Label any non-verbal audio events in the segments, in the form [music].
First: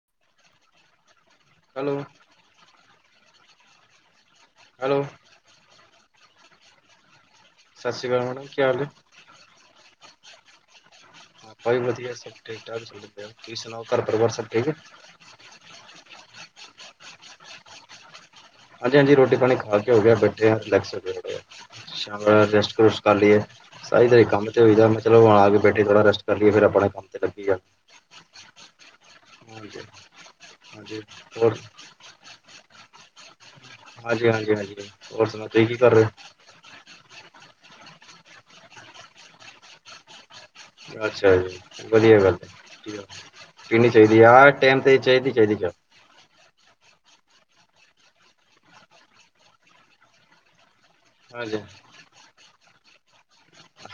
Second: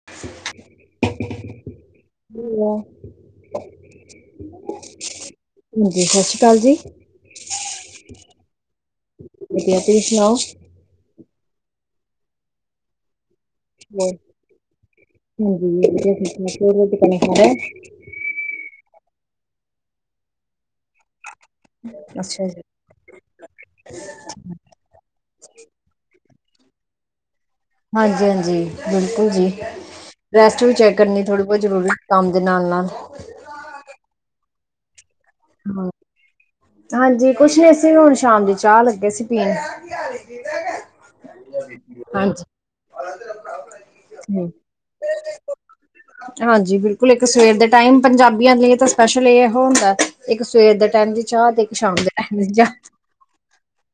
[unintelligible] Hello. ਹੁ hello ਹਾਂਜੀ ਸਤਿ ਸ਼੍ਰੀ ਅਕਾਲ ਜੀ। ਸਤਿ ਸ਼੍ਰੀ ਅਕਾਲ ਕੀ ਹਾਲ ਹੈ। ਵਧਿਆ ਤੁਸੀਂ ਸੁਣਾਓ? ਹਾਂ ਭਾਈ ਵਧੀਆ ਸਭ ਠੀਕ ਠਾਕ ਤੁਸੀਂ ਸੁਣਾਓ ਘਰ ਹੋਰ ਪਰਿਵਾਰ ਸਭ ਠੀਕ ਹੈ। [unintelligible] ਹੋਰ ਦੱਸੋ ਰੋਟੀ ਪਾਣੀ ਖਾ ਲਿਆ ਹਾਂਜੀ, ਹਾਂਜੀ ਰੋਟੀ ਪਾਣੀ ਖਾ ਕੇ ਹੋ ਗਿਆ ਬੈਠੇ ਰਿਲੇਕਸ ਹੋ ਕੇ ਸ਼ ਅੱਛਾ ਜੀ ਰੈਸਟ ਰੁਸਟ ਕਰ ਲਈਏ ਸਹੀ ਦਿਹਾੜੀ ਕੰਮ ਚਲੋ ਆ ਕੇ ਬੇਠੇ ਥੋੜ੍ਹਾ ਰੇਸਟ ਕਰਕੇ ਫਿਰ ਆਪਣੇ ਕੰਮ ਤੇ ਲੱਗੀ ਜਾ। ਹਾਂਜੀ, ਹਾਂਜੀ ਬਿਲਕੁਲ ਜੀ ਹਾਂਜੀ ਰੈਸਟ ਵੀ ਚੈੱਕ ਹਾਂਜੀ ਕਰਨੀ ਥੋੜ੍ਹੀ ਹੋਰ ਬਹੁਤ ਜ਼ਰੂਰੀ ਕੰਮ ਦੇ ਨਾਲ ਨਾਲ ਹਾਂਜੀ, ਹਾਂਜੀ, ਹਾਂਜੀ ਹੋਰ ਸੁਣਾ ਤੁਸੀਂ ਕੀ ਹਾਂ, ਕਰ ਰਹੇ ਹੋ। ਹਾਂਜੀ ਕੁਛ ਨੀ ਅਸੀਂ ਹੁਣ ਸ਼ਾਮ ਦੀ ਚਾਹ ਲੱਗੇ ਸੀ ਪੀਣ ਅੱਛਾ ਜੀ ਵਧੀਆ ਗੱਲ ਹੈ ਹਾਂਜੀ ਠੀਕ ਪੀਣੀ ਚਾਹੀਦੀ ਆਹ ਟਾਈਮ ਤੇ ਚਾਹੀਦੀ ਚਾਹੀਦੀ ਚਾਹ ਹਾਂਜੀ ਬਿਲਕੁਲ ਇੱਕ ਸਵੇਰ ਦੇ ਟਾਈਮ ਪੰਜਾਬੀਆਂ ਲਈ ਤਾਂ ਸਪੈਸ਼ਲ ਇਹ ਹੁੰਦਾ। ਇੱਕ ਸਵੇਰ ਦੇ ਟਾਈਮ ਚ ਚਾਹ ਤੇ ਹਾਂਜੀ ਇੱਕ ਸ਼ਾਮ ਦੇ ਟਾਈਮ ਚ ਚਾਹ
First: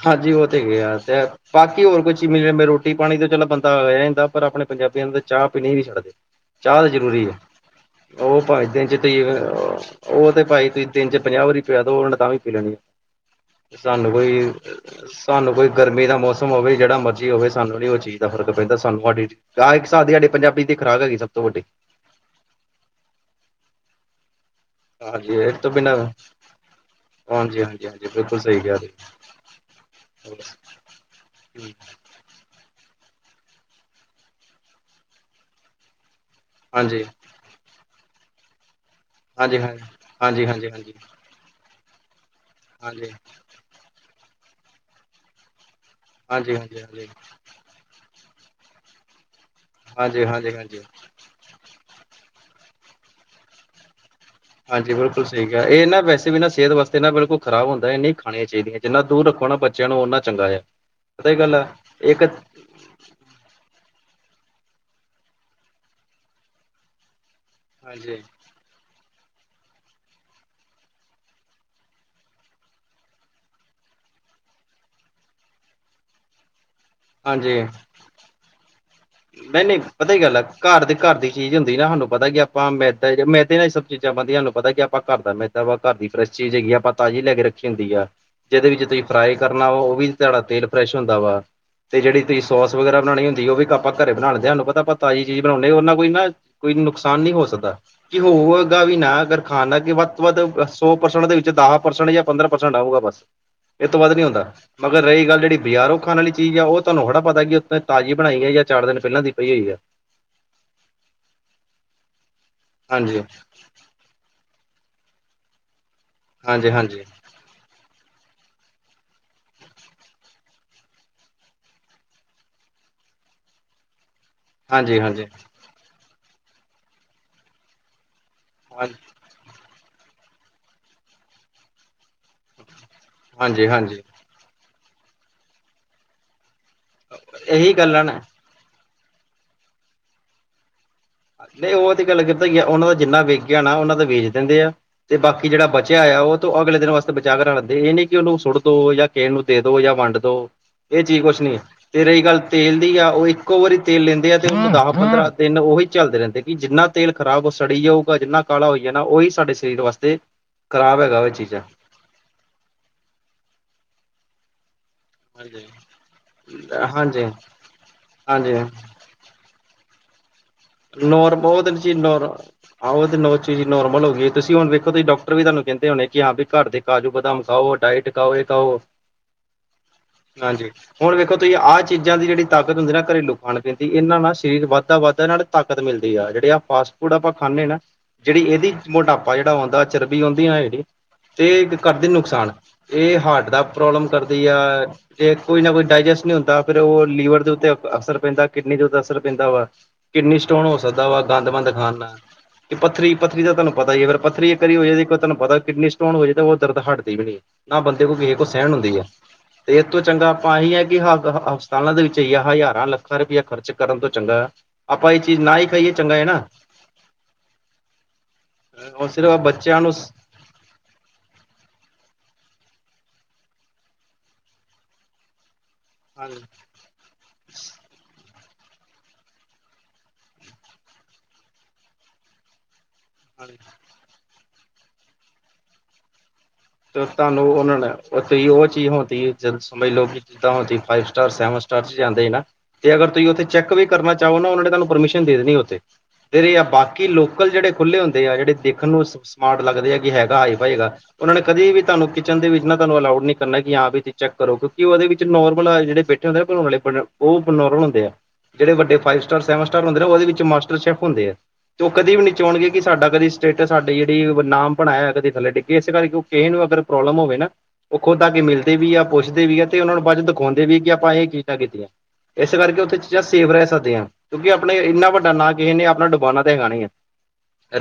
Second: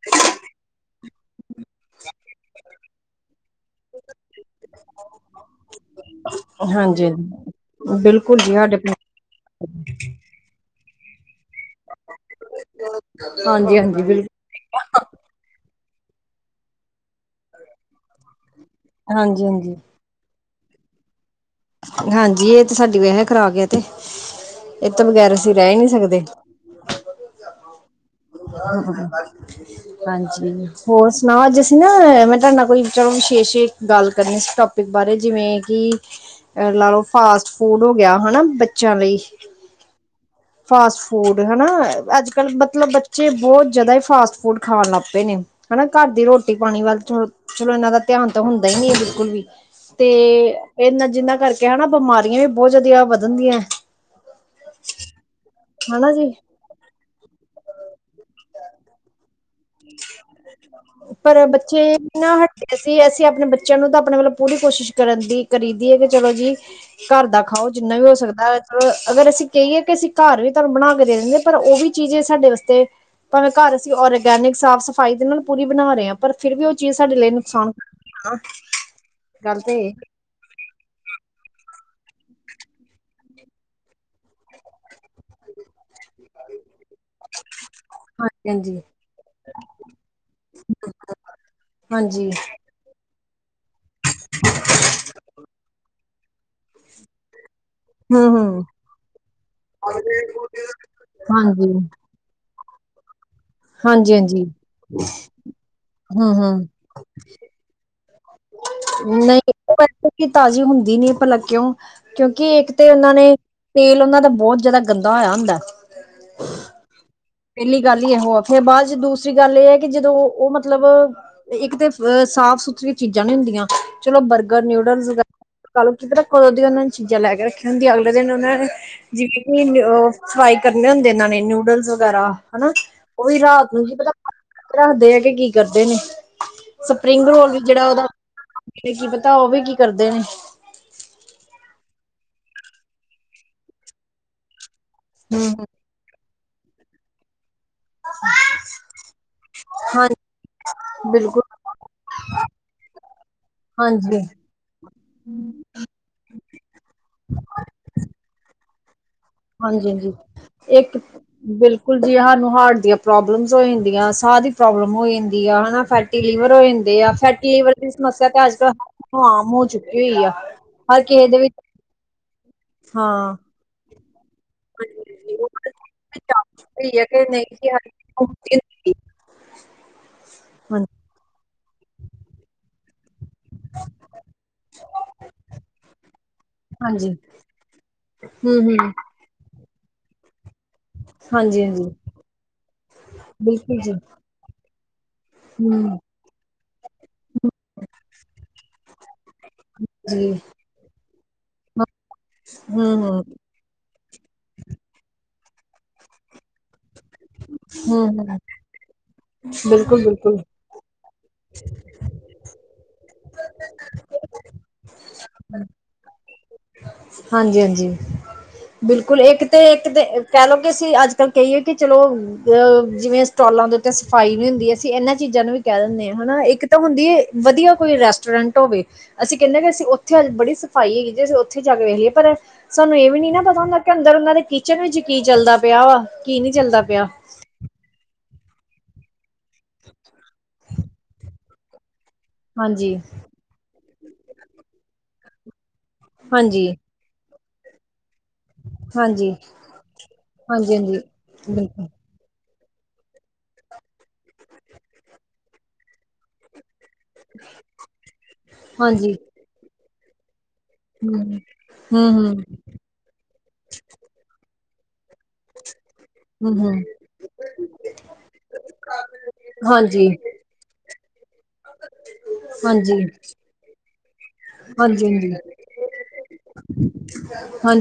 ਹਾਂਜੀ ਉਹ ਤੇ ਗਿਆ ਤੇ ਬਾਕੀ ਹੋਰ ਕੁਛ ਚੀ ਮਿਲਵੇ ਰੋਟੀ ਪਾਣੀ ਤੋਂ ਚਲੋ ਬੰਦਾ ਆ ਜਾਦਾਂ। ਪਰ ਆਪਣੇ ਪੰਜਾਬੀਆਂ ਨੂੰ ਤਾਂ ਚਾਹ ਪੀਣੀ ਵੀ ਛੱਡਦੇ ਚਾਹ ਤਾਂ ਹਾਂਜੀ ਜ਼ਰੂਰੀ ਆ ਬਿਲਕੁਲ ਉਹ ਜੀ ਭਾਵੇ ਸਾਡੇ ਦਿਨ ਚ ਉਹ ਤੇ ਭਾਈ ਤੁਸੀਂ ਦਿਨ ਚ ਪੰਜਾਹ ਵਾਰੀ ਪਿਆ ਦੋ ਉਹਨੇ ਤਾਂ ਵੀ ਪੀ ਲੈਣੀ ਆ ਤੇ ਹਾਂਜੀ ਹਾਂਜੀ ਸਾਨੂੰ ਬਿਲਕੁਲ ਕੋਈ ਸਾਨੂੰ ਕੋਈ ਗਰਮੀ ਦਾ ਮੌਸਮ ਹੋਵੇ ਜਿਹੜਾ ਮਰਜ਼ੀ ਹੋਵੇ ਸਾਨੂੰ ਨੀ ਉਹ ਚੀਜ਼ ਦਾ ਫਰਕ ਪੈਂਦਾ। ਸਾਡੀ ਹਾਂਜੀ ਚਾਹ ਹਾਂਜੀ ਇੱਕ ਦੀ ਸਾਡੇ ਪੰਜਾਬੀ ਦੀ ਖੁਰਾਕ ਹੈਗੀ ਸਭ ਤੋਂ ਵੱਡੀ ਹਾਂਜੀ ਇਹ ਤੇ ਸਾਡੀ ਵੇਸੇ ਖੁਰਾਕ਼਼਼਼ਏ ਤੇ ਇਹ ਤਾਂ ਹਾਂਜੀ ਬਗੈਰ ਇਹ ਅਸੀਂ ਰਹਿ ਤੋਂ ਹੀ ਨਹੀਂ ਬਿਨਾਂ ਸਕਦੇ। ਹਾਂਜੀ ਹਾਂਜੀ ਹਾਂਜੀ ਬਿਲਕੁਲ ਸਹੀ ਕਿਹਾ ਹਾਂਜੀ ਤੁਸੀਂ ਹੋਰ ਸੁਣਾ ਅੱਜ ਅਸੀਂ ਨਾ ਮੈਂ ਤੁਹਾਡਾ ਕੋਈ ਚਲੋ ਵਿਸ਼ੇਸ਼ ਗੱਲ ਕਰਨੀ ਇਸ ਟੋਪਿਕ ਬਾਰੇ ਜਿਵੇਂ ਕਿ ਲਾ ਹਾਂਜੀ ਲੋ ਹਾਂਜੀ ਫਾਸਟ ਫੂਡ ਹੋ ਗਿਆ ਹਨਾ ਬੱਚਿਆਂ ਲਈ ਹਾਂਜੀ ਹਾਂਜੀ ਹਾਂਜੀ ਹਾਂਜੀ ਹਾਂਜੀ ਫਾਸਟ ਫੂਡ ਹਨਾ ਅੱਜ ਕਲ ਮਤਲਬ ਬੱਚੇ ਬਹੁਤ ਜਿਆਦਾ ਹੀ ਫਾਸਟ ਫੂਡ ਖਾਣ ਲੱਗ ਪਏ ਨੇ ਹਨਾ ਘਰ ਦੀ ਰੋਟੀ ਹਾਂਜੀ ਪਾਣੀ ਹਾਂਜੀ ਵੱਲ ਹਾਂਜੀ ਚੋ ਚਲੋ ਇਹਨਾਂ ਦਾ ਧਿਆਨ ਤਾਂ ਹੁੰਦਾ ਹੀ ਨੀ ਹੈ ਬਿਲਕੁਲ ਵੀ ਤੇ ਹਾਂਜੀ ਹਾਂਜੀ ਹਾਂਜੀ ਇਹਨਾਂ ਜਿਨਾਂ ਕਰਕੇ ਹਨਾ ਬਿਮਾਰੀਆਂ ਵੀ ਬਹੁਤ ਜ਼ਦੀਆ ਵਧਣਦੀਆਂ ਹਾਂਜੀ ਬਿਲਕੁਲ ਸਠਹੀਕ ਹੈ ਇਹ ਨਾ ਹਨਾ ਵੈਸੇ ਜੀ ਵੀ ਨਾ ਸਿਹਤ ਵਾਸਤੇ ਨਾ ਬਿਲਕੁਲ ਖਰਾਬ ਹੁੰਦਾ ਇਨੀ ਖ ਚਾਹੀਦੀਆਂ ਜਿੰਨਾ ਦੂਰ ਰੱਖੋ ਨਾ ਬ ਪਰ ਬੱਚੇ ਇੱਕ ਨਾ ਹਟ ਅਸੀਂ ਅਸੀਂ ਆਪਣੇ ਬੱਚਿਆਂ ਨੂੰ ਤਾਂ ਆਪਣੇ ਵਲੋਂ ਪੂਰੀ ਕੋਸ਼ਿਸ਼ ਕਰਨ ਦੀ ਕਰੀ ਦੀ ਹੈ ਕਿ ਚਲੋ ਜੀ ਘਰ ਦਾ ਖਾਓ ਜਿੰਨਾ ਵੀ ਹੋ ਹਾਂਜੀ ਸਕਦਾ ਅ ਅਗਰ ਅਸੀਂ ਕਹੀਏ ਕਿ ਅਸੀਂ ਘਰ ਵੀ ਬਣਾ ਕੇ ਦੇ ਦਿੰਦੇ ਪਰ ਉਹ ਵੀ ਚੀਜ਼ ਸਾਡੇ ਵਾਸਤੇ ਭਾਵੇ ਘਰ ਅਸੀਂ ਔਰਗੇ ਗੈਨਿਕ ਸਾਫ਼ ਸਫ਼ਾਈ ਦੇ ਨਾਲ ਪੂਰੀ ਬਣਾ ਰਹੇ ਆ ਪਰ ਫਿਰ ਵੀ ਉਹ ਚੀਜ਼ ਸਾਡੇ ਲਈ ਨੁਕਸਾਨ ਗੱਲ ਨਹੀਂ ਤੇ ਨਹੀਂ ਇਹ ਪਤਾ ਹੀ ਗਲੱਗ ਘਰ ਦੀ ਘਰ ਦੀ ਚੀਜ਼ ਹੁੰਦੀ ਨਾ ਸਾਨੂੰ ਪਤਾ ਕੀ ਆਪਾਂ ਮੈ ਮੈਦੇ ਨਾਲ ਹੀ ਸਭ ਚੀਜ਼ਾਂ ਬਣਦੀਆਂ ਸਾਨੂੰ ਪਤਾ ਕਿ ਆਪਾਂ ਘਰ ਦਾ ਮੈ ਵਾਂ ਘਰ ਦੀ ਫਰੈਸ਼ ਚੀਜ਼ ਹੈਗੀ ਆਪਾਂ ਤਾਜ਼ੀ ਲੈ ਕੇ ਰੱਖੀ ਹੁੰਦੀ ਆ ਹਾਂਜੀ ਜਿਹਦੇ ਹਾਂਜੀ ਵਿੱਚ ਤੁਸੀਂ ਫਰਾਈ ਕਰਨਾ ਵਾ ਉਹ ਵੀ ਤੁਹਾਡਾ ਤੇਲ ਫਰੈਸ਼ ਹੁੰਦਾ ਵਾ ਤੇ ਜਿਹੜੀ ਹਾਂਜੀ ਤੁਸੀਂ ਸੋਸ ਵਗੈਰਾ ਬਉਣੀੁੰਦੀ ਉਹ ਵੀ ਕੱ ਘਰੇ ਬਣਾਉਣਦੇ ਸਾਨੂੰ ਪਤਾ ਆਪ ਤਾਜ਼ੀ ਚੀਜ਼ ਬਣਾਉਂਦੇ ਉਹਨਾਂ ਕੋਈ ਨਾ ਕੋਈ ਨੁਕਸਾਨ ਨੀ ਹੋ ਸਕਦਾ ਕਿ ਹੂੰ ਹੂੰ ਹੋਵੇਗਾ ਵੀ ਨਾ ਅਗਰ ਖਾਨਾ ਕਿ ਵੱਧ ਤੋਂ ਵੱਧ ਸੌ ਪਰਸੈਂਟ ਦੇ ਵਿੱਚ ਹਾਂਜੀ ਦਸ ਪਰਸੈਂਟ ਜਾਂ ਪੰਦਰਾਂ ਪਰਸੈਂਟ ਆਊਗਾ ਬਸ ਇਹ ਤੋਂ ਵੱਧ ਹਾਂਜੀ ਨੀ ਹਾਂਜੀ ਹੁੰਦਾ ਮਗਰ ਰਹੀ ਗੱਲ ਜਿਹੜੀ ਬਜ਼ਾਰ ਖਾਣੀ ਹੂੰ ਹੂੰ ਚੀਜ਼ ਆ ਉਹ ਤੁਹਾਨੂੰ ਹਥੜਾ ਪਤਾ ਕਿਥੇ ਤਾਜ਼ੀ ਬਣਾਈ ਹੈ ਚਾਰ ਦਿਨ ਪਹਿਲਾਂ ਦੀ ਪਈ ਨਹੀਂ ਹੋਈ ਆ ਉਹ ਤਾਜ਼ੀ ਹੁੰਦੀ ਨੀ ਭਲਾ ਕਿਉਂ ਕਿਉਂਕਿ ਇੱਕ ਤੇ ਉਹਨਾਂ ਹਾਂਜੀ ਨੇ ਤੇਲ ਉਹਨਾਂ ਦਾ ਬਹੁਤ ਜਿਆਦਾ ਗੰਦਾ ਹੋਇਆ ਹੁੰਦਾ ਹਾਂਜੀ ਹਾਂਜੀ ਪਹਿਲੀ ਗੱਲ ਹੀ ਇਹੋ ਆ ਫੇਿਰ ਬਾਅਦ ਚ ਦੂਸਰੀ ਗੱਲ ਇਹ ਹੈ ਕਿ ਜਦੋਂ ਉਹ ਮਤਲਬ ਇੱਕ ਤੇ ਅ ਸਾਫ਼ ਸੁਥਰੀਆਂ ਚੀਜ਼ਾਂ ਨੀ ਹੁੰਦੀਆਂ ਚਲੋ ਬਰ ਅਗਰ ਹਾਂਜੀ ਨੂਡਲ ਵਗੈਰਾ ਹਾਂਜੀ ਕ ਲੋ ਕਿਰ੍ਹਾਂ ਕੋਂ ਦੀ ਉਹਨਾਂ ਨੇ ਚੀਜ਼ਾਂ ਲੈ ਕੇ ਰੱਖ ਹੁੰਦੀ ਅਗਲੇ ਦਿਨ ਉਹਨਾਂ ਨੇ ਜਿਵੇਂ ਕਿ ਫਰਾਈ ਕਰਨੇ ਹੁੰਦੇਨਾਂ ਨੇ ਨੂਡਲਸ ਵਗੈਰਾ ਹਨਾ ਉਹ ਵੀ ਹਾਂਜੀ ਰਾਤ ਨੂੰ ਕੀ ਹਾਂਜੀ ਪਤਾ ਰੱਖਦੇ ਆ ਕੇ ਕੀ ਕਰਦੇ ਨੇ ਸਪਰਿੰਗ ਰੋਲ ਵੀ ਇਹੀ ਜਿਹੜਾ ਗੱਲ ਆ ਉਹਦਾ ਨਾ ਕੀ ਪਤਾ ਉਹ ਵੀ ਕੀ ਕਰਦੇ ਨੇ ਨਹੀਂ ਉਹ ਤੇ ਗੱਲ ਕਰਦਾ ਹੀ ਉਹਨਾਂ ਦਾ ਜਿੰਨਾ ਵੇਕਿਆ ਨਾ ਉਹਨਾਂ ਦਾ ਵੇਚ ਦਿੰਦੇ ਆ ਤੇ ਹੂੰ, ਬਾਕੀ ਹੂੰ, ਜਿਹੜਾ ਬੱਚਾ ਬੱਚਿਆ ਆਇਆ ਉਹੂੰ ਅਗਲੇ ਦਿਨ ਵਾਸਤੇ ਬਚਾ ਕਰਾ ਲੈਂਦੇ ਇਹ ਨੀ ਕਿ ਉਹਨੂੰ ਸੁਟ ਦੋ ਜਾਂ ਕਿਸੇਣ ਨੂੰ ਦੇ ਦੋ ਜਾਂ ਹਾਂਜੀ ਵੰਡ ਦੋ ਇਹ ਚੀਜ਼ ਕੁਛ ਬਿਲਕੁਲ ਨੀ ਤੇ ਰਹੀ ਗੱਲ ਤੇਲ ਦੀ ਆ ਉਹ ਇੱਕੋ ਵਾਰੀ ਤੇਲ ਹਾਂਜੀ, ਲੈਂਦੇ ਆ ਤਿੰਨ ਦਸ ਪੰਦਰਾਂ ਦਿਨ ਉਹੀ ਚੱਲਦੇ ਰਹਿੰਦੇ ਕਿ ਜਿੰਨਾ ਤੇਲ ਖਰਾਬ ਸੜੀ ਜਾਊਗਾ ਜਿੰਨਾ ਕਾਲਾ ਹੋ ਜਾਣਾ ਉਹੀ ਸਾਡੇ ਸਰੀਰ ਹਾਂਜੀ ਹਾਂਜੀ ਵਾਸਤੇ ਇੱਕ ਖ਼ਰਾਬ ਹੈਗਾ ਉਹ ਚੀਜ਼ਾਂ ਬਿਲਕੁਲ ਬੁਲ ਜ ਸਾਨੂੰ ਹਾਰਟ ਦੀਆਂ ਪ੍ਰੋਬਲਮਸ ਹੋ ਜਾਂਦੀਆਂ ਸਾਹ ਦੀ ਪ੍ਰੋਬਲਮ ਹੋ ਹਾਂਜੀ ਆ ਹਨਾ ਫੈਟੀ ਲੀਵਰ ਹੋ ਜਾਂਦੇ ਹਾਂਜੀ ਆ ਫੈਟੀ ਲਿਵਰ ਦੀ ਸਮੱਸਿਆ ਤਾਂ ਅੱਜ ਹਾਂਜੀ ਕੱਲ ਹਮ ਹੋ ਚੁੱਕੀ ਹੋ ਹੀ ਆ ਹਰ ਕਿਸੇ ਨੋਰ ਦੇ ਵਿੱਚ ਉਹਦ ਚੀਜ਼ ਨੋਰ ਹਾਂ, ਨ ਚੀਜ਼ ਨੋਰਮਲ ਹੋ ਤੁਸੀਂ ਹੁਣ ਵੇਖੋ ਤੁਸੀ ਡਾਕਟਰ ਹਾਂਜੀ, ਵੀ ਉਹ ਤੁਹਾਨੂੰ ਕਹਿੰਦੇ ਹੋੁੰਣੇ ਕਿ ਹਾਂ ਵੀ ਘਰ ਦੇ ਹੋਈ ਆ ਕਾਜੂ ਕਿ ਬਦਾਮ ਨਹੀਂ ਜੀ ਖਾਓ ਹਰ ਕਿਸੇ ਡਾਇਟ ਨੂੰ ਖਾਓ ਇਹ ਖਾੋ [inaudible] ਹਾਂਜੀ ਹੁਣ ਵੇਖੋ ਤੁਸੀਂ ਆਹ ਚੀਜ਼ਾਂ ਦੀ ਜਿਹੜੀ ਤਾਕਤ ਹੁੰਦੀ ਨਾ ਘਰੇਲੂ ਖਾਣ ਪੈਂਦੀ ਇਹਨਾਂ ਨਾਲ ਸਰੀਰ ਵੱਧਦਾ ਵੱਧਦਾ ਇਹਨਾਂ ਮਿਲਦੀ ਆ ਜਿਹੜੀ ਫਾਸਟ ਹਾਂਜੀ, ਹਾਂਜੀ, ਫੂਡ ਆਪਾਂ ਖਾਂਦੇ ਨਾ ਜਿਹੜੀ ਇਹਦੀ ਮ ਹੂੰ-ਹੂੰ, ਮਢਾਪਾ ਜਿਹੜਾ ਆਉਂਦਾ ਚਰਬੀ ਆਉਂਦੀ ਆ ਜੜ ਤੇ ਹਾਂਜੀ-ਹਾਂਜੀ, ਕਰਦੇ ਨੁਕਸਾਨ ਇਹ ਹਾਰਟ ਦਾ ਬਿਲਕੁਲ ਜੀ, ਪ੍ਰੋਬਲਮ ਕਰਦੀ ਆ ਜ ਕੋਈ ਨਾ ਕੋਈ ਹੂੰ, ਡਾਇਜੈਸਟ ਨਹੀਂ ਹੁੰਦਾ ਫੇਿਰ ਉਹ ਲੀਵਰ ਦੇ ਉੱਤੇ ਅਸਰ ਪੈਂਦਾ ਕਿਡਨੀ ਦੇ ਉੱਤੇ ਅਸਰ ਪੈਂਦਾ ਵਾ ਜੀ, ਕਿਡਨੀ ਸਟੋਨ ਹੋ ਸਕਦਾ ਵਾ ਗੰਦ ਬੰਦ ਖਾਣ ਨਾਲ ਇਹ ਪੱਥਰੀ ਹੂੰ-ਹੂੰ, ਪੱਥਰੀ ਦਾ ਤੁਹਾਨੂੰ ਪਤਾ ਹੀ ਫਿਰ ਪੱਥਰੀ ਕਰੀ ਹੋ ਜਾਏ ਤੁਹਾਨੂੰ ਪਤਾ ਕਿਡਨੀ ਸਟੋਨ ਹੋ ਜਾਏ ਤਾਂ ਉਹ ਦਰਦ ਹਟਦੀ ਵੀ ਨਹੀਂ ਨਾ ਬੰਦੇ ਕੋਲ ਕਿਸੇ ਹੂੰ-ਹੂੰ, ਕੋ ਸਹਿਣ ਹੁੰਦੀ ਹੈ ਤੇ ਇਸ ਤੋਂ ਚੰਗਾ ਬਿਲਕੁਲ-ਬਿਲਕੁਲ। ਆਪਾਂ ਇਹੀ ਹੈ ਕਿ ਹ ਹਸਪਤਾਲਾਂ ਦੇ ਵਿੱਚ ਈਆ ਹਜ਼ਾਰਾਂ ਲੱਖਾਂ ਰੁਪਇਆ ਖਰਚ ਕਰਨ ਤੋਂ ਚੰਗਾ ਆਪਾਂ ਇਹ ਚੀਜ਼ ਨਾ ਹੀ ਖਾਈਏ ਚੰਗਾ ਹੈ ਨਾ ਹਾਂਜੀ ਹਾਂਜੀ ਉਹ ਬਿਲਕੁਲ ਸਿਰਫ ਇੱਕ ਤੇ ਬੱਚਿਆਂ ਇੱਕ ਨੂੰ ਤੇ ਕਹਿ ਲਓ ਕਿ ਅਸੀਂ ਅੱਜ ਕੱਲ ਕਹੀਏ ਕਿ ਚਲੋ ਅ ਜਿਵੇਂ ਸਟੋਾਲਾਂ ਦੇ ਉੱਤੇ ਸਫ਼ਾਈ ਨਹੀਂ ਹੁੰਦੀ ਅਸੀਂ ਇਹਨਾਂ ਚੀਜ਼ਾਂ ਨੂੰ ਵੀ ਕਹਿ ਦਿੰਦੇ ਹ ਹਨਾ ਹਾਂਜੀ ਇੱਕ ਤਾਂ ਹੁੰਦੀ ਵਧੀਆ ਕੋਈ ਰੈਸਟੋਰੈਂਟ ਹੋਵੇ ਅਸੀਂ ਕਹਿੰਦੇਾਂ ਕਿ ਅਸੀਂ ਉੱਥੇ ਅ ਬੜੀ ਸਫਾਈ ਹੈਗੀ ਜੇ ਅਸੀਂ ਉੱਥੇ ਜਾ ਕੇ ਵੇਖ ਲਈਏ ਪਰ ਸਾਨੂੰ ਇਹ ਨਹੀਂ ਨਾ ਹਾਂਜੀ ਪਤਾ ਹੁੰਦਾ ਕਿ ਅੰਦਰ ਉਹਨਾਂ ਦੇ ਕਿਚਨ ਵਿੱਚ ਕੀ ਚੱਲਦਾ ਪਿਆ ਵਾ ਕੀ ਨਹੀਂੀ ਚੱਲਦਾ ਪਿਆ ਤੇ ਤੁਹਾਨੂੰ ਉਹਨਾਂ ਨੇ ਉੱਥੇ ਉਹ ਚੀਜ਼ ਹੁੰਦੀ ਜਦ ਸਮ ਲੋ ਜਿੱਦਾਂ ਹੁੰਦੀ ਫਾਈਵ ਸਟਾਰ ਸੈਵਨ ਸਟਾਰ ਚ ਜਾਂਦੇ ਨਾ ਤੇ ਹਾਂਜੀ ਅਗਰ ਤੁਸੀਂ ਉੱਥੇ ਚੈੱਕ ਵੀ ਕਰਨਾ ਚਾਹੋ ਨਾ ਉਹ ਨੇ ਤੁਹਾਨੂੰ ਪਰਮਿਸ਼ਨ ਦੇਣੀ ਉੱਥੇ ਦੇ ਰਹੇ ਆ ਹਾਂਜੀ ਬਾਕੀ ਕਿ ਲੋਕਲ ਜਿਹੜੇ ਖੁੱਲ੍ਹੇ ਹੁੰਦੇ ਆ ਜਿਹੜੇ ਦੇਖਣ ਨੂੰ ਹਾਂਜੀ ਸਮਾਰਟ ਲੱਗਦੇ ਆ ਕਿ ਹੈਗਾ ਹਾਂਜੀ ਹਾਈਫਾਈਗਾ ਹਾਂਜੀ ਉਹਨਾਂ ਨੇ ਕਦੇ ਵੀ ਬਿਲਕੁਲ ਤੁਹਾਨੂੰ ਕਿਚਨ ਦੇ ਵਿੱਚ ਨਾਹਾਨੂੰ ਅਲਾਉਡ ਨੀ ਕਰਨਾ ਕਿ ਹਾਂ ਵੀ ਤੁਸੀ ਚੈੱਕ ਕਰੋ ਕਿਉਂਕਿ ਉਹਦੇ ਵਿੱਚ ਨੋਰਮਲ ਜੇੜੇ ਬੈਠੇੁੰ ਹੂੰਦੇ [unintelligible] ਉਹ ਓਪ ਨੋਰਮਲ ਹੁੰਦੇ ਐ ਜੇੜੇ ਵੱਡੇ ਹਾਂਜੀ ਫਾਈਵ ਸਟਾਰ ਸੈਵਨ ਸਟਾਰ ਹੁੰਦੇ ਉਹਦੇ ਵਿੱਚ ਮਾਸ ਸ਼ੈਫ ਹੁੰਦੇ ਐ ਹਮ ਤੇ ਉਹ ਕਦੇ ਹਮ ਵੀ ਨੀ ਹਮ ਚੋਣਗੇ ਕਿ ਸਾਡਾ ਕਦੇ ਸਟੇਟਸ ਸਾਡੇ ਨਾਮ ਬਣ ਆਇਆ ਕਦੇ ੱਲੇ ਡਿੱਕੇ ਕਰਕੇ ਕਿਸੇ ਹਮ ਨੂੰ ਹਮ ਅਗਰ ਪ੍ਰੋਬਲਮ ਹੋਵੇ ਨਾ, ਉਹ ਖੁਦ ਆ ਕੇ ਮਿਲਦੇ ਵੀ ਆ ਪੁੱਛਦੇ ਵੀ ਆ ਤੇ ਉਹਨਾਂ ਹਾਂਜੀ ਬਾਦ ਚ ਦਿਖਾਉਂਦੇ ਵੀ ਕਿ ਆਪਾਂ ਇਹ ਚੀਜ਼ਾਂ ਕੀਤੀਆਂ, ਇਸ ਕਰਕੇ ਉੱਥੇ ਹਾਂਜੀ ਚੀਜ਼ਾਂ ਸੇਫ ਰਹ ਸਕਦੀਆਂ। ਕਿਉਂਕਿ ਆਪਣੇ ਇੰਨਾ ਹਾਂਜੀ-ਹਾਂਜੀ, ਵੱਡਾ ਨਾਂ ਕਿਸੇ ਨੇ ਆਪਨਾ ਡੁਬਾਨਾ ਤਾਂ ਹੈਗਾ ਨੀ ਐ।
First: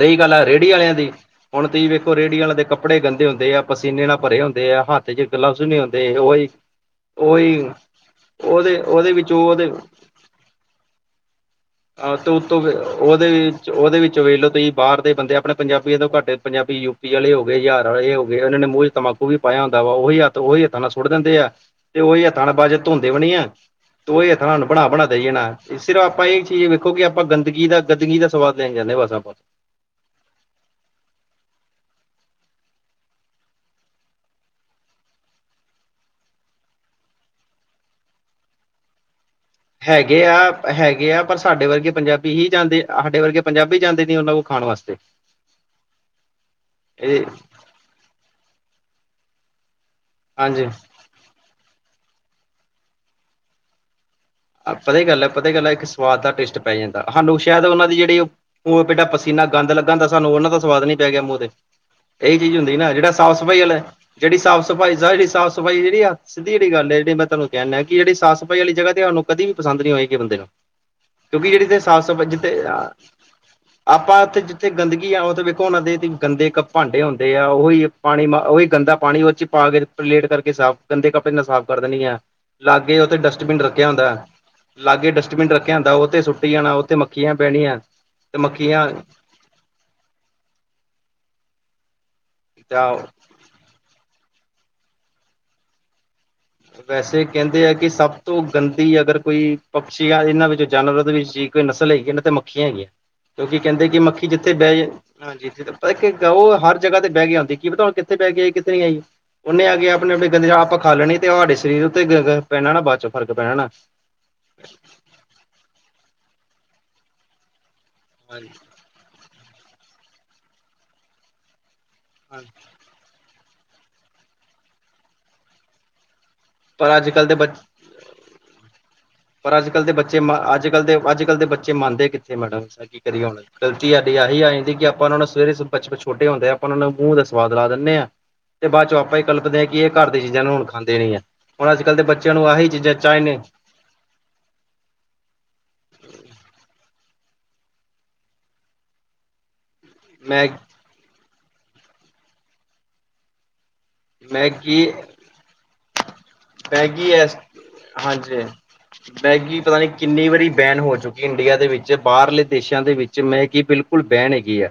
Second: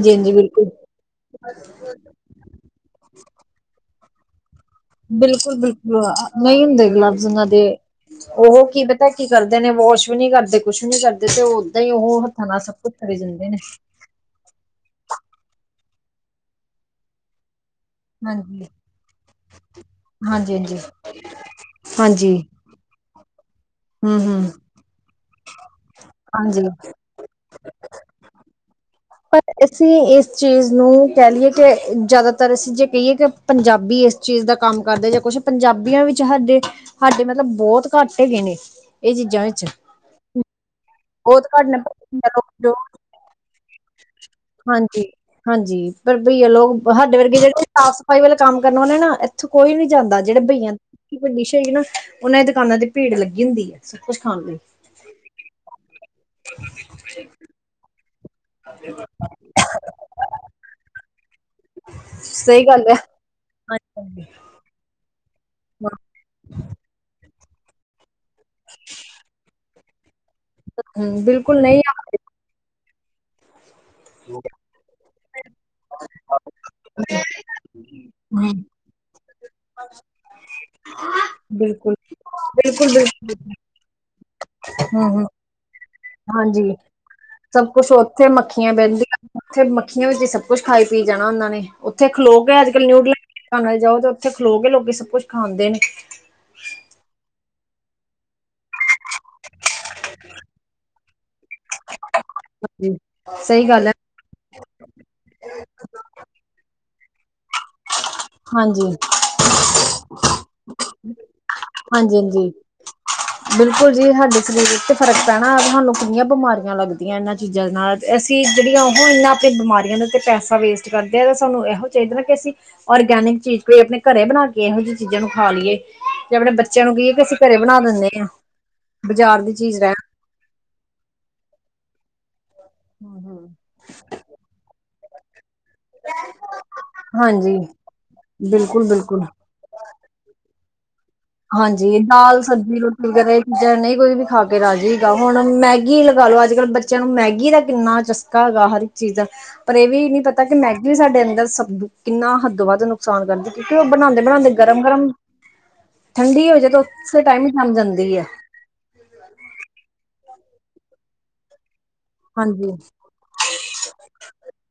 ਰਹੀ ਗੱਲ ਆ ਬਿਲਕੁਲ। ਰੇਹੜੀ ਆਲਿਆਂ ਦੀ ਹੁਣ ਤੁਸੀਂ ਵੇਖ ਰੇੜੀ ਆਲੇ ਦੇ ਕੱਪੜੇ ਗੰਦੇ ਹੁੰਦੇ ਆ, ਪਸੀਨੇ ਨਾਲ ਭਰੇ ਹੁੰਦੇ ਆ। ਹੱਥ ਚ ਗਲਵਸ ਨਹੀਂ ਬਿਲਕੁਲ-ਬਿਲਕੁਲ ਹੁੰਦੇ ਉਹੀ ਨਹੀਂ ਹੁੰਦੇ ਗਲਬਜ਼ ਉਨਾਂ ਦੇ। ਉਹੀ ਉਹ ਉਹਦੇ ਕੀ ਪਤਾ ਉਹਦੇ ਕਿ ਵਿੱਚ ਕਰਦੇ ਨੇ ਉਹਦੇ ਵਾਸ਼ ਵੀ ਨੀ ਕਰਦੇ, ਕੁੱਛ ਨੀ ਕਰਦੇ ਤੇ ਓਦਾਂ ਹੀ ਅ ਉਹ ਤੇ ਹੱਥਾਂ ਨਾਲ ਉਤੋਂ ਸਭ ਕੁਛ ਕਰੀ ਉਹਦੇ ਜਾਂਦੇ ਨੇ। ਵਿੱਚ, ਉਹਦੇ ਵਿੱਚ ਵੇਖਲੋ ਤੁਸੀਂ ਬਾਰ ਦੇ ਬੰਦੇ ਆਪਣੇ ਪੰਜਾਬੀਆਂ ਤੋਂ ਘੱਟੇ ਪੰਜਾਬੀ ਯੂਪੀ ਵਾਲੇ ਹੋ ਗਏ, ਹਜ਼ਾਰ ਵਾਲੇ ਓਨਾਂ ਨੇ ਹਾਂਜੀ, ਮੂੰਹ ਚ ਤੰਬਾਕੂ ਵੀ ਪਾਇਆ ਹੁੰਦਾ ਵਾ, ਓਹੀ ਹੱਥ ਓਹੀ ਹਾਂਜੀ-ਹਾਂਜੀ, ਹੱਥਾਂ ਨਾਲ ਸੁੱਟ ਦਿੰਦੇ ਆ ਤੇ ਓਹੀ ਹਾਂਜੀ ਹੱਥਾਂ ਨਾਲ ਬਾਦ ਚ ਧੋਂਦੇ ਵੀ ਨੀ ਐ ਤੇ ਓਈ ਹੂੰ-ਹੂੰ। ਹੱਥਾਂ ਨਾ ਬਣਾ-ਬਣਾ ਦੇਈ ਜਾਨਾ, ਸਿਰਫ ਆਪਾਂ ਇਹ ਹਾਂਜੀ ਚੀਜ਼ ਵੇਖੋ ਕਿ ਆਪਾਂ ਗੰਦਗੀ ਦਾ, ਗੰਦਗੀ ਦਾ ਸਵਾਦ ਲੈਣ ਜਾਂਦੇ ਹਾਂ ਬਸ ਆ ਪਰ ਅਸੀਂ ਇਸ ਚੀਜ਼ ਨੂੰ, ਕਹਿ ਲਈਏ ਕਿ ਜ਼ਿਆਦਾਤਰ ਅਸੀਂ ਜੇ ਕਹੀਏ ਕੇ ਪੰਜਾਬੀ ਇਸ ਚੀਜ਼ ਦਾ ਕੰਮ ਕਰਦੇ ਜਾਂ ਕੁਛ ਪੰਜਾਬੀਆਂ ਵਿੱਚ ਸਾਡੇ ਸਾਡੇ ਮਤਲਬ ਬੋਤ ਘੱਟ ਹੈਗੇ ਨੇ ਇਹ ਚੀਜ਼ਾਂ ਵਿੱਚ। ਹੈਗੇ ਆ, ਹੈਗੇ ਗੇ ਆ ਪਰ ਬਹੁਤ ਸਾਡੇ ਘੱਟ ਨੇ ਵਰਗੇ ਪਰ ਪੰਜਾਬੀ ਹੀ ਲੋਕ ਜਾਂਦੇ, ਜੋ ਸਾਡੇ ਵਰਗੇ ਪੰਜਾਬੀ ਜਾਂਦੇ ਨੀ ਓਨਾਂ ਕੋਲ ਖਾਣ ਵਾਸਤੇ। ਹਾਂਜੀ, ਹਾਂਜੀ ਪਰ ਭਈਆ ਲੋਕ ਸਾਡੇ ਇਹ ਵਰਗੇ ਜਿਹੜੇ ਸਾਫ਼ ਸਫ਼ਾਈ ਵਾਲੇ ਕੰਮ ਕਰਨ ਵਾਲੇ ਨਾ ਇੱਥੋਂ ਕੋਈ ਨੀ ਜਾਂਦਾ ਜਿਹੜੇ ਹਾਂਜੀ ਭਈਆਂ ਕਿ ਹਮੇਸ਼ਾ ਈ ਨਾ ਉਹਨਾਂ ਦੀ ਦੁਕਾਨਾਂ ਤੇ ਭੀੜ ਲੱਗੀ ਹੁੰਦੀ ਐ ਸਭ ਕੁੱਝ ਖਾਣ ਲਈ। ਪਤਾ ਗੱਲ ਹੈ, ਪਤਾ ਗੱਲ ਇੱਕ ਸਵਾਦ ਦਾ ਟੇਸਟ ਪੈ ਜਾਂਦਾ ਸਾਨੂੰ ਸ਼ਾਇਦ ਉਹਨਾਂ ਦੀ ਜਿਹੜੀ ਉਹ ਪੇਡਾ ਪਸੀਨਾ ਗੰਦ ਲਗਾ ਹੂੰਦਾ ਸਾਨੂੰ ਉਹਨਾਂ ਦਾ ਸਵਾਦ ਨੀ ਪੈ ਗਿਆ ਮੂੰਹ ਦੇ। ਇਹੀ ਚੀਜ਼ ਸਹੀ ਹੁੰਦੀ ਗੱਲ ਨਾ, ਹੈ। ਜਿਹੜਾ ਸਾਫ਼ ਸਫ਼ਾਈ ਵਾਲਾ ਐ ਹਾਂਜੀ, ਜਿਹੜੀ ਸਾਫ਼ ਸਫਾਈ ਸਾਫ਼ ਸਫਾਈ ਜੇੜੀ ਆ ਸਿੱਧੀ ਜਿਹੀ ਗੱਲ ਏ, ਜੇੜੀ ਮੈਂ ਤੁਆਨੁ ਕਹਨਾ ਕਿ ਜੇੜੀ ਸਾ ਸਫ਼ਾਈ ਵਾਲੀ ਜਗਾਹ ਹੋਏਗੀ ਕਦੀ ਵੀ ਪਸਦ ਨਹੀਂ ਹੋਏਗੀ ਬੰਦੇ ਨੂੰ। ਹੂੰ ਕਿਉਂਕਿ ਬਿਲਕੁਲ ਜਿਹੜੀ ਨਹੀਂ ਸਾਫ਼ ਆਖਦੇ ਸਫ਼ਾਈ ਜਿੱਥੇ ਆਪਾਂ ਉੱਥੇ ਗੰਦਗੀ ਆ ਉਹ ਤੇ ਵੇਖੋ ਉਹਨਾਂ ਦੇ ਗੰਦੇ ਇੱਕ ਭਾਂਡੇ ਹੁੰਦੇ ਆ ਓਈ ਪਾਣੀ ਹੂੰ ਓਈ ਗੰਦਾ ਪਾਣੀ ਓਦੇ ਚ ਪਾ ਕੇ ਪਲੇਟ ਕਰਕੇ ਸਾਫ਼ ਗੰਦੇ ਕੱਪੜੇ ਨਾਲ ਸਾਫ਼ ਕਰ ਬਿਲਕੁਲ, ਦੇਣੀ ਐ, ਬਿਲਕੁਲ, ਲਾਗੇ ਉੱਥੇ ਬਿਲਕੁਲ ਡਸਟਬਿਨ ਰੱਖਿਆ ਹੁੰਦਾ। ਹੂੰ ਲਾਗੇ ਹੂੰ ਡਸਟਬਿਨ ਰੱਖਿਆ ਹੁੰਦਾ, ਓਥੇ ਸੁੱਟੀ ਜਾਣਾ ਹਾਂਜੀ ਓਥੇ ਮੱਖੀਆਂ ਸਭ ਬੈਣੀਆਂ ਕੁਛ ਉੱਥੇ ਤੇ ਮੱਖੀਆਂ ਬਹਿੰਦੀਆਂ ਉੱਥੇ ਮੱਖੀਆਂ ਵਿੱਚ ਹੀ ਸਭ ਕੁਝ ਖਾਈ ਪੀ ਜਾਣਾ ਉਹਨਾਂ ਨੇ, ਉੱਥੇ ਖਲੋ ਗਏ ਅੱਜ ਕੱਲ ਨਿਊਡਲ [unintelligible] ਜਾਓ ਤੇ ਓਥੇ ਖਲੋ ਕੇ ਲੋਕ ਸਭ ਕੁੱਝ ਖਾਂਦੇ ਨੇ। ਵੈਸੇ ਕਹਿੰਦੇ ਆ ਕਿ ਸਭ ਤੋਂ ਗੰਦੀ ਅਗਰ ਕੋਈ ਪਕਸ਼ੀ ਆ ਇਹਨਾਂ ਵਿੱਚ ਜਾਨਵਰਾਂ ਦੇ ਵਿੱਚ ਜੇ ਕੋਈ ਨਸਲ ਹੈਗੀ, ਇਹਨਾਂ ਤੇ ਮੱਖੀਆਂ ਹੈਗੀਆਂ ਨੇ ਕਿਉਂਕਿ ਸਹੀ ਗੱਲ ਕਹਿੰਦੇ ਹੈ ਕਿ ਮੱਖੀ ਜਿੱਥੇ ਬਹਿ ਜੇ ਹਾਂਜੀ ਪਤਾ ਕ ਉਹ ਹਰ ਜਗ੍ਹਾ ਤੇ ਬਹਿ ਕੇ ਆਂਦੀ ਕੀ ਪਤਾ ਹੁਣ ਕਿੱਥੇ ਬੈ ਕੇ ਆਈ, ਕਿੱਥੇ ਨੀ ਹਾਂਜੀ। ਆਈ ਉਹਨੇ ਆ ਕੇ ਆਪਣੇ‌ ਆਪਣੇ ਗੰਦੇ ਆਪ‌ ਤਾਂ ਖਾ ਲੈਣੀ ਤੁਹਾਡੇ ਸਰੀਰ ਉੱਤੇ ਗ ਗ ਹਾਂਜੀ-ਹਾਂਜੀ। ਪੈਣਾ ਨਾ, ਬਾਦ ਚੋਂ ਫਰਕ ਪੈਣਾ ਨਾ। ਬਿਲਕੁਲ ਜੀ ਸਾਡੇ ਸਰੀਰ ਵਿੱਚ ਤੇ ਫ਼ਰਕ ਪੈਣਾ, ਸਾਨੂੰ ਕਿੰਨੀਆਂ ਬਿਮਾਰੀਆਂ ਲੱਗਦੀਆਂ ਇਹਨਾਂ ਚੀਜ਼ਾਂ ਦੇ ਨਾਲ ਤੇ ਅਸੀਂ ਹਾਂਜੀ, ਜਿਹੜੀਆਂ ਉਹ ਇੰਨਾ ਆਪਣੇ ਬਿਮਾਰੀਆਂ ਦੇ ਉੱਤੇ ਪੈਸਾ ਵੇਸਟ ਕਰਦੇ ਆ ਤਾਂ ਸਾਨੂੰ ਇਹੋ ਚਾਹੀਦਾ ਨਾ ਕੇ ਅਸੀਂ ਔਰਗੈਨਿਕ ਚੀਜ਼ ਕੋਈ ਆਪਣੇ ਘਰੇ ਬਣਾ ਕੇ ਇਹੋ ਜਿਹੀ ਚੀਜ਼ਾਂ ਨੂੰ ਖਾ ਲਈਏ। ਜੇ ਆਪਣੇ ਬੱਚਿਆਂ ਨੂੰ ਪਰ ਅੱਜ ਕਹੀਏ ਕਿ ਕੱਲ੍ਹ ਦੇ ਅਸੀਂ ਬੱਚੇ ਘਰੇ ਬਣਾ ਦੇਨੇ ਆ ਬਾਜ਼ਾਰ ਦੀ ਪਰ ਅੱਜ ਚੀਜ਼ ਕੱਲ੍ਹ ਦੇ ਰਹਿਣ ਬੱਚੇ ਅੱਜ ਕੱਲ ਦੇ, ਅੱਜ ਕੱਲ੍ਹ ਦੇ ਬੱਚੇ ਮੰਨਦੇ ਕਿੱਥੇ ਮੈਡਮ, ਅਸਾਂ ਕੀ ਕਰੀਏ ਹੁਣ ਸਾਡੀ ਆਹੀ ਆ ਜਾਂਦੀ ਕਿ ਆਪਾਂ ਉਹਨਾਂ ਨੂੰ ਸਵੇਰੇ ਬਚਪਨ ਚ ਛੋਟੇ ਹੁੰਦਿਆਂ ਆਪਾਂ ਉਹਨਾਂ ਨੂੰ ਮੂੰਹ ਦਾ ਸਵਾਦ ਹਾਂਜੀ ਲਾ ਦਿੰਨੇ ਆ ਤੇ ਬਾਅਦ ਚੋਂ ਆਪਾਂ ਹੀ ਬਿਲਕੁਲ-ਬਿਲਕੁਲ। ਕਲਪਦੇ ਆ ਕੀ ਇਹ ਘਰ ਦੀ ਚੀਜ਼ਾਂ ਨੂੰ ਹੁਣ ਖਾਂਦੇ ਨੀ ਆ ਹਾਂਜੀ ਦਾਲ ਸਬਜ਼ੀ ਰੋਟੀ ਵਗੈਰਾ ਇਹ ਚੀਜ਼ਾਂ ਨਹੀਂ ਕੋਈ ਵੀ ਖਾ ਰਾਜੀ ਹੈਗਾ ਹੁਣ ਮੈਗੀ ਲਗਾ ਲਓ ਅੱਜ ਕੱਲ੍ਹ ਬੱਚਿਆਂ ਨੂੰ ਮੈਗੀ ਦਾ ਕਿੰਨਾ ਚਸਕਾ ਹੈਗਾ ਹਰ ਇੱਕ ਚੀਜ਼ ਦਾ ਪਰ ਇਹ ਵੀ ਨਹੀਂ ਪਤਾ ਮੈਗ ਕਿ ਮੈਗੀ ਵੀ ਸਾਡੇ ਅੰਦਰ ਸ ਕਿੰਨਾ ਹੱਦੋ ਵੱਦ ਨੁਕਸਾਨ ਕਰਦਾ ਕਿ ਉਹ ਬਣਾਂਦੇ ਬਣਾਂਦੇ ਗਰਮ ਮੈਗੀ ਗਰਮ ਠੰਡੀ ਹੋ ਜਾਏ ਤਾਂ ਮੈਗੀ ਉਸੇ ਏ ਟਾਈਮ ਹੀ ਜੰਮ ਜਾਂਦੀ ਹੈ ਹਾਂਜੀ ਮੈਗੀ ਪਤਾ ਨੀ ਕਿੰਨੀ ਵਾਰੀ ਬੈਨ ਹੋ ਚੁੱਕੀ ਇੰਡੀਆ ਦੇ ਵਿੱਚ। ਜੇ ਬਾਹਰਲੇ ਹਾਂਜੀ ਦੇਸ਼ਾਂ ਦੇ ਵਿੱਚ ਮੈਗੀ ਬਿਲਕੁਲ ਬੈਨ ਹੈਗੀ ਐ।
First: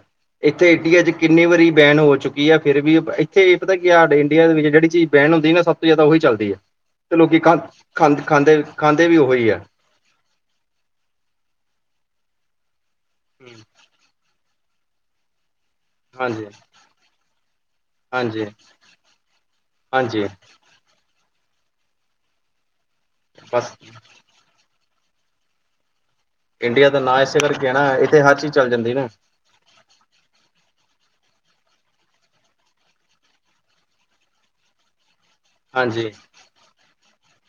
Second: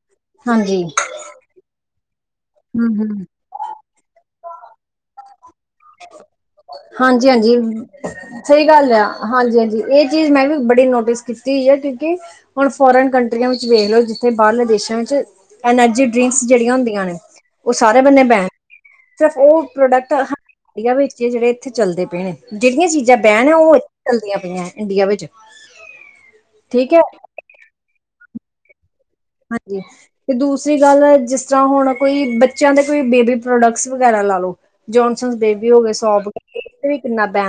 ਇੱਥੇ ਹਾਂਜੀ ਇੰਡੀਆ ਚ ਕਿੰਨੀ ਵਾਰੀ ਬੈਨ ਹੋ ਚੁੱਕੀ ਆ ਫਿਰ ਵੀ ਹਮ ੲ ਹਮ ਇੱਥੇ ਪਤਾ ਕੀ ਏ ਆਹਡੇ ਇੰਡੀਆ ਦੇ ਵਿੱਚ ਜਿਹੜੀ ਚੀਜ਼ ਬੈਣ ਹੁੰਦੀ ਨਾ ਸਭ ਤੋਂ ਜਿਆਦਾ ਉਹੀ ਚੱਲਦੀ ਏ। ਹਾਂਜੀ, ਹਾਂਜੀ ਸਹੀ ਗੱਲ ਆ ਖਾਂਦੇ ਵੀ ਉਹੀ ਹਾਂਜੀ, ਆ। ਹਾਂਜੀ ਇਹ ਚੀਜ਼ ਮੈਂ ਵੀ ਬੜੀ ਨੋਟਿਸ ਕੀਤੀ ਹੋਈ ਆ ਕਿਉਂਕਿ ਹੁਣ ਫੋਰਨ ਕੰਟਰੀਆਂ ਵਿੱਚ ਵੇਖ ਲੋ ਬਾਹਰਲੇ ਦੇਸ਼ਾਂ ਵਿੱਚ ਐਨਰਜੀ ਡ੍ਰਿੰਕਸ ਹਾਂਜੀ, ਜਿਹੜੀਆਂ ਹੁੰਦੀਆਂ ਨੇ ਉਹ ਸਾਰੇ ਬੰਨੇ ਹਾਂਜੀ, ਬੈਨ ਸਿਰਫ ਫੁਡ ਪ੍ਰੋਡਕਟ ਹਾਂਜੀ ਹੈਗਾ ਵੀ ਵਿੱਚ ਜਿਹੜੇ ਇੱਥੇ ਚੱਲਦੇ ਪਏ ਨੇ ਜਿਹੜੀਆਂ ਚੀਜ਼ਾਂ ਬੈਨ ਬਸ ਉਹ ਇ ਚੱਲਦੀਆਂ ਪਈਆਂ ਇੰਡੀਆ ਵਿੱਚ ਇੰਡੀਆ ਠੀਕ ਦਾ ਹੈ ਨਾਂ ਏਸੇ ਕਰਕੇ ਆ ਨਾ ਇੱਥੇ ਹਰ ਚੀਜ਼ ਚੱਲ ਜਾਂਦੀ ਨਾ ਹਾਂਜੀ ਤੇ ਦੂਸਰੀ ਗੱਲ ਜਿਸ ਤਰ੍ਹਾਂ ਹੁਣ ਕੋਈ ਬੱਚਿਆਂ ਦੇ ਕੋਈ ਬੇਬੀ ਪ੍ਰੋਡਕਟਸ ਵਗੈਰਾ ਲਾ ਲਓ ਜੋਨਸਨ ਬੇਬ ਹਾਂਜੀ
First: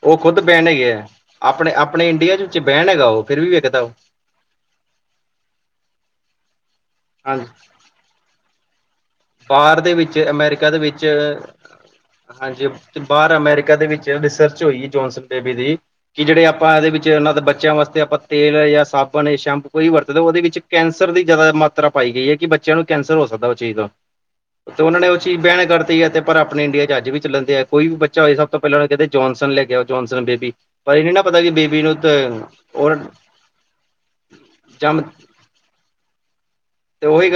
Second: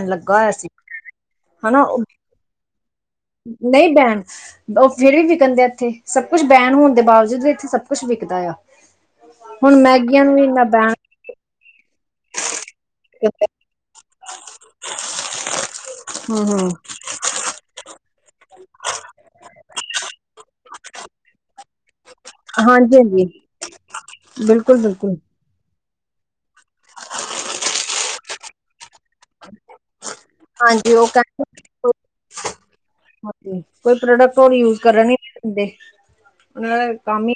ਉਹ ਲੱਗਾ ਖੁਦ ਹੋਇਆ ਬੈਨ ਸੀ ਹੈਗੇ ਆ ਆਪਣੇ ਹਨਾ ਆਪਣੇ ਇੰਡੀਆ ਚ ਚ ਬੈਨ ਹੈਗਾ ਉਹ ਫਿਰ ਵੀ ਵਿਕਦਾ ਨਹੀਂ ਉਹ ਬੈਨ ਉਹ ਫੇਰ ਵੀ ਵਿਕਨ ਦਿਆ ਇੱਥੇ ਸਭ ਕੁੱਛ ਬੈਨ ਹੋਨ ਦੇ ਬਾਵਜੂਦ ਹਾਂਜੀ। ਵੀ ਇੱਥੇ ਸਭ ਸਭ ਕੁਛ ਵਿਕਦਾ ਆ ਹੁਣ ਬਾਹਰ ਦੇ ਵਿੱਚ ਮੈਗੀਆਂ ਨੂੰ ਵੀ ਇੰਨਾ ਅਮੇਰੀਕਾ ਦੇ ਬੈਨ ਵਿੱਚ ਹਾਂਜੀ ਬਾਹਰ ਅਮੇਰੀਕਾ ਦੇ ਵਿੱਚ ਰਿਸਰਚ ਹੋਈ ਆ ਜੋਨਸਨ ਬੇਬੀ ਦੀ ਕਿ ਜਿਹੜੇ ਹੂੰ ਹੂੰ ਆਪਾਂ ਇਹਦੇ ਵਿੱਚ ਇਹਨਾਂ ਦੇ ਬੱਚਿਆਂ ਵਾਸਤੇ ਆਪਾਂ ਤੇਲ ਜਾਂ ਸਾਬਣ ਜਾਂ ਸ਼ੈਂਪੂ ਕੋਈ ਵੀ ਵਰਤਦੇ ਉਹਦੇ ਵਿੱਚ ਕੈਂਸਰ ਦੀ ਜ਼ਿਆਦਾ ਮਾਤਰਾ ਪਾਈ ਗਈ ਏ ਕਿ ਬੱਚਿਆਂ ਨੂੰ ਹਾਂਜੀ ਕੈਂਸਰ ਹਾਂਜੀ ਹੋ ਸਕਦਾ ਉਹ ਚੀਜ਼ ਦਾ ਬਿਲਕੁਲ ਤੇ ਉਹਨਾਂ ਨੇ ਉਹ ਬਿਲਕੁਲ ਚੀਜ਼ ਬੈਨ ਕਰਤੀ ਏ ਤੇ ਪਰ ਆਪਣੇ ਇੰਡੀਆ ਚ ਅੱਜ ਵੀ ਚੱਲਣ ਦੇ ਆ ਕੋਈ ਵੀ ਬੱਚਾ ਬੱਚਾ ਹੋਏ ਸਭ ਤੋਂ ਪਹਿਲਾਂ ਉਹਨੂੰ ਕਹਿੰਦੇ ਜੋਨਸਨ ਲੈ ਕੇ ਆਓ ਜੋਨਸਨ ਬੇਬੀ ਹਾਂਜੀ ਪਰ ਇਹ ਉਹ ਨੀ ਨਾ ਪਤਾ ਕਿ ਕਹਿੰਦੇ ਬੇਬੀ ਨੂੰ ਤੇ ਕੋਈ ਪ੍ਰੋਡਕਟ ਹੋਰ ਯੂਜ ਜੰਮ ਕਰਨ ਨਹੀ ਦਿੰਦੇ ਉਹਨਾਂ ਦਾ ਕੰਮ ਹੀ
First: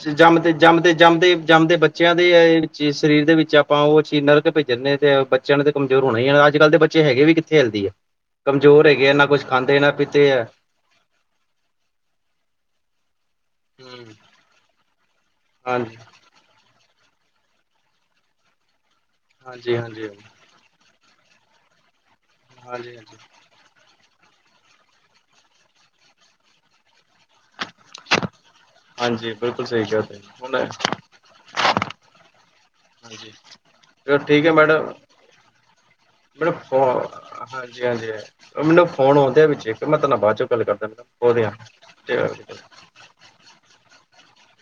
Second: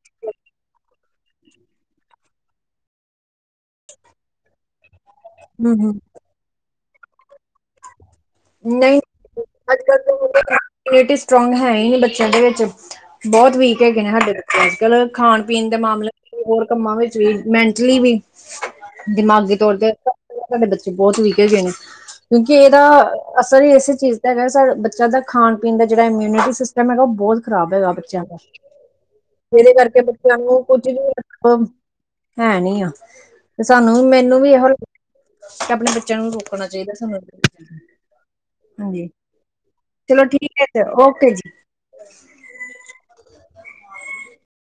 ਜੰਮਦੇ-ਜੰਮਦੇ ਜੰਮਦੇ ਜੰਮਦੇ ਬੱਚਿਆਂ ਦੇ ਇਹ ਸਰੀਰ ਦੇ ਵਿੱਚ ਆਪਾਂ ਉਹ ਚੀਜ਼ ਨਰਕ ਭੇਜਣਦੇ ਹਾਂ ਤੇ ਬੱਚਿਆਂ ਨੇ ਤਾਂ ਹੂੰ ਹੂੰ ਕਮਜ਼ੋਰ ਹੋਣਾ ਹੀ ਆ ਅੱਜ ਕੱਲ ਦੇ ਬੱਚੇ ਹੈਗੇ ਵੀ ਕਿੱਥੇ ਹੈਲਦੀ ਆ ਕਮਜ਼ੋਰ ਨਹੀਂ ਹੈਗੇ ਆ ਨਾ ਕੁੱਛ ਖਾਂਦੇ ਅੱਜ ਨਾ ਪ ਕੱਲ੍ਹ ਤਾਂ ਤੇ ਏ ਇਮਿਊਨਿਟੀ ਸਟਰੋਂਗ ਹੈ ਈ ਨੀ ਬੱਚਿਆਂ ਦੇ ਵਿੱਚ ਬਹੁਤ ਵੀਕ ਹੈਗੇ ਨੇ ਸਾਡੇ ਬੱਚੇ ਅੱਜ ਕੱਲ੍ਹ ਖਾਣ ਪੀਣ ਦੇ ਹਾਂਜੀ ਮਾਮਲੇ ਹੋਰ ਕੰਮਾਂ ਵਿੱਚ ਵੀ ਮੈਂਂਟਲੀ ਵੀ ਦਿਮਾਗੀ ਹਾਂਜੀ ਹਾਂਜੀ ਤੌਰ ਤੇ ਹਾਂਜੀ ਸਾਡੇ ਬੱਚੇ ਬਹੁਤ ਵੀਕ ਹੈਗੇ ਨੇ ਕਿਉਂਕਿ ਇਹਦਾ ਹਾਂਜੀ ਅਸਰ ਹੀ ਇਸੇ ਚੀਜ਼ ਦਾ ਹੈਗਾ ਸਾ ਬੱਚਿਆ ਦਾ ਖਾਣ ਪੀਣ ਦਾ ਜਿਹੜਾ ਇਮਿਊਨਿਟੀ ਸਿਸਟਮ ਹੈਗਾ ਉਹ ਬਹੁਤ ਖਰਾਬ ਹੈਗਾ ਬੱਚਿਆਂ ਦਾ ਹਾਂਜੀ ਬਿਲਕੁਲ ਸਹੀ ਕਿਹਾ ਤੁਸੀ ਹੁਣ ਉਹ ਹੈ ਨੀ ਆ ਤੇ ਸਾਨੂੰ ਚਲੋ ਮੈਨੂੰ ਠੀਕ ਵੀ ਹੈ ਇਹੋ ਮੈਡਮ ਆਪਣੇ ਬੱਚਿਆਂ ਨੂੰ ਮੈਨੂੰ ਰੋਕਣਾ ਚਾਹੀਦਾ ਫੋਨ ਸਾਨੂੰ ਹਾਂਜੀ ਹਾਂਜੀ ਉਹ ਮੈਨੂੰ ਹਾਂਜੀ ਫੋਨ ਆਉਂਦੇ ਆ ਵਿੱਚੇ ਮੈਂ ਤੁਹਨੂੰ ਚਲੋ ਬਾਅਦ ਚੋਂ ਠੀਕ ਗੱਲ ਹੈ ਕਰਦਾ ਓਕੇ ਜੀ ਮ [unintelligible]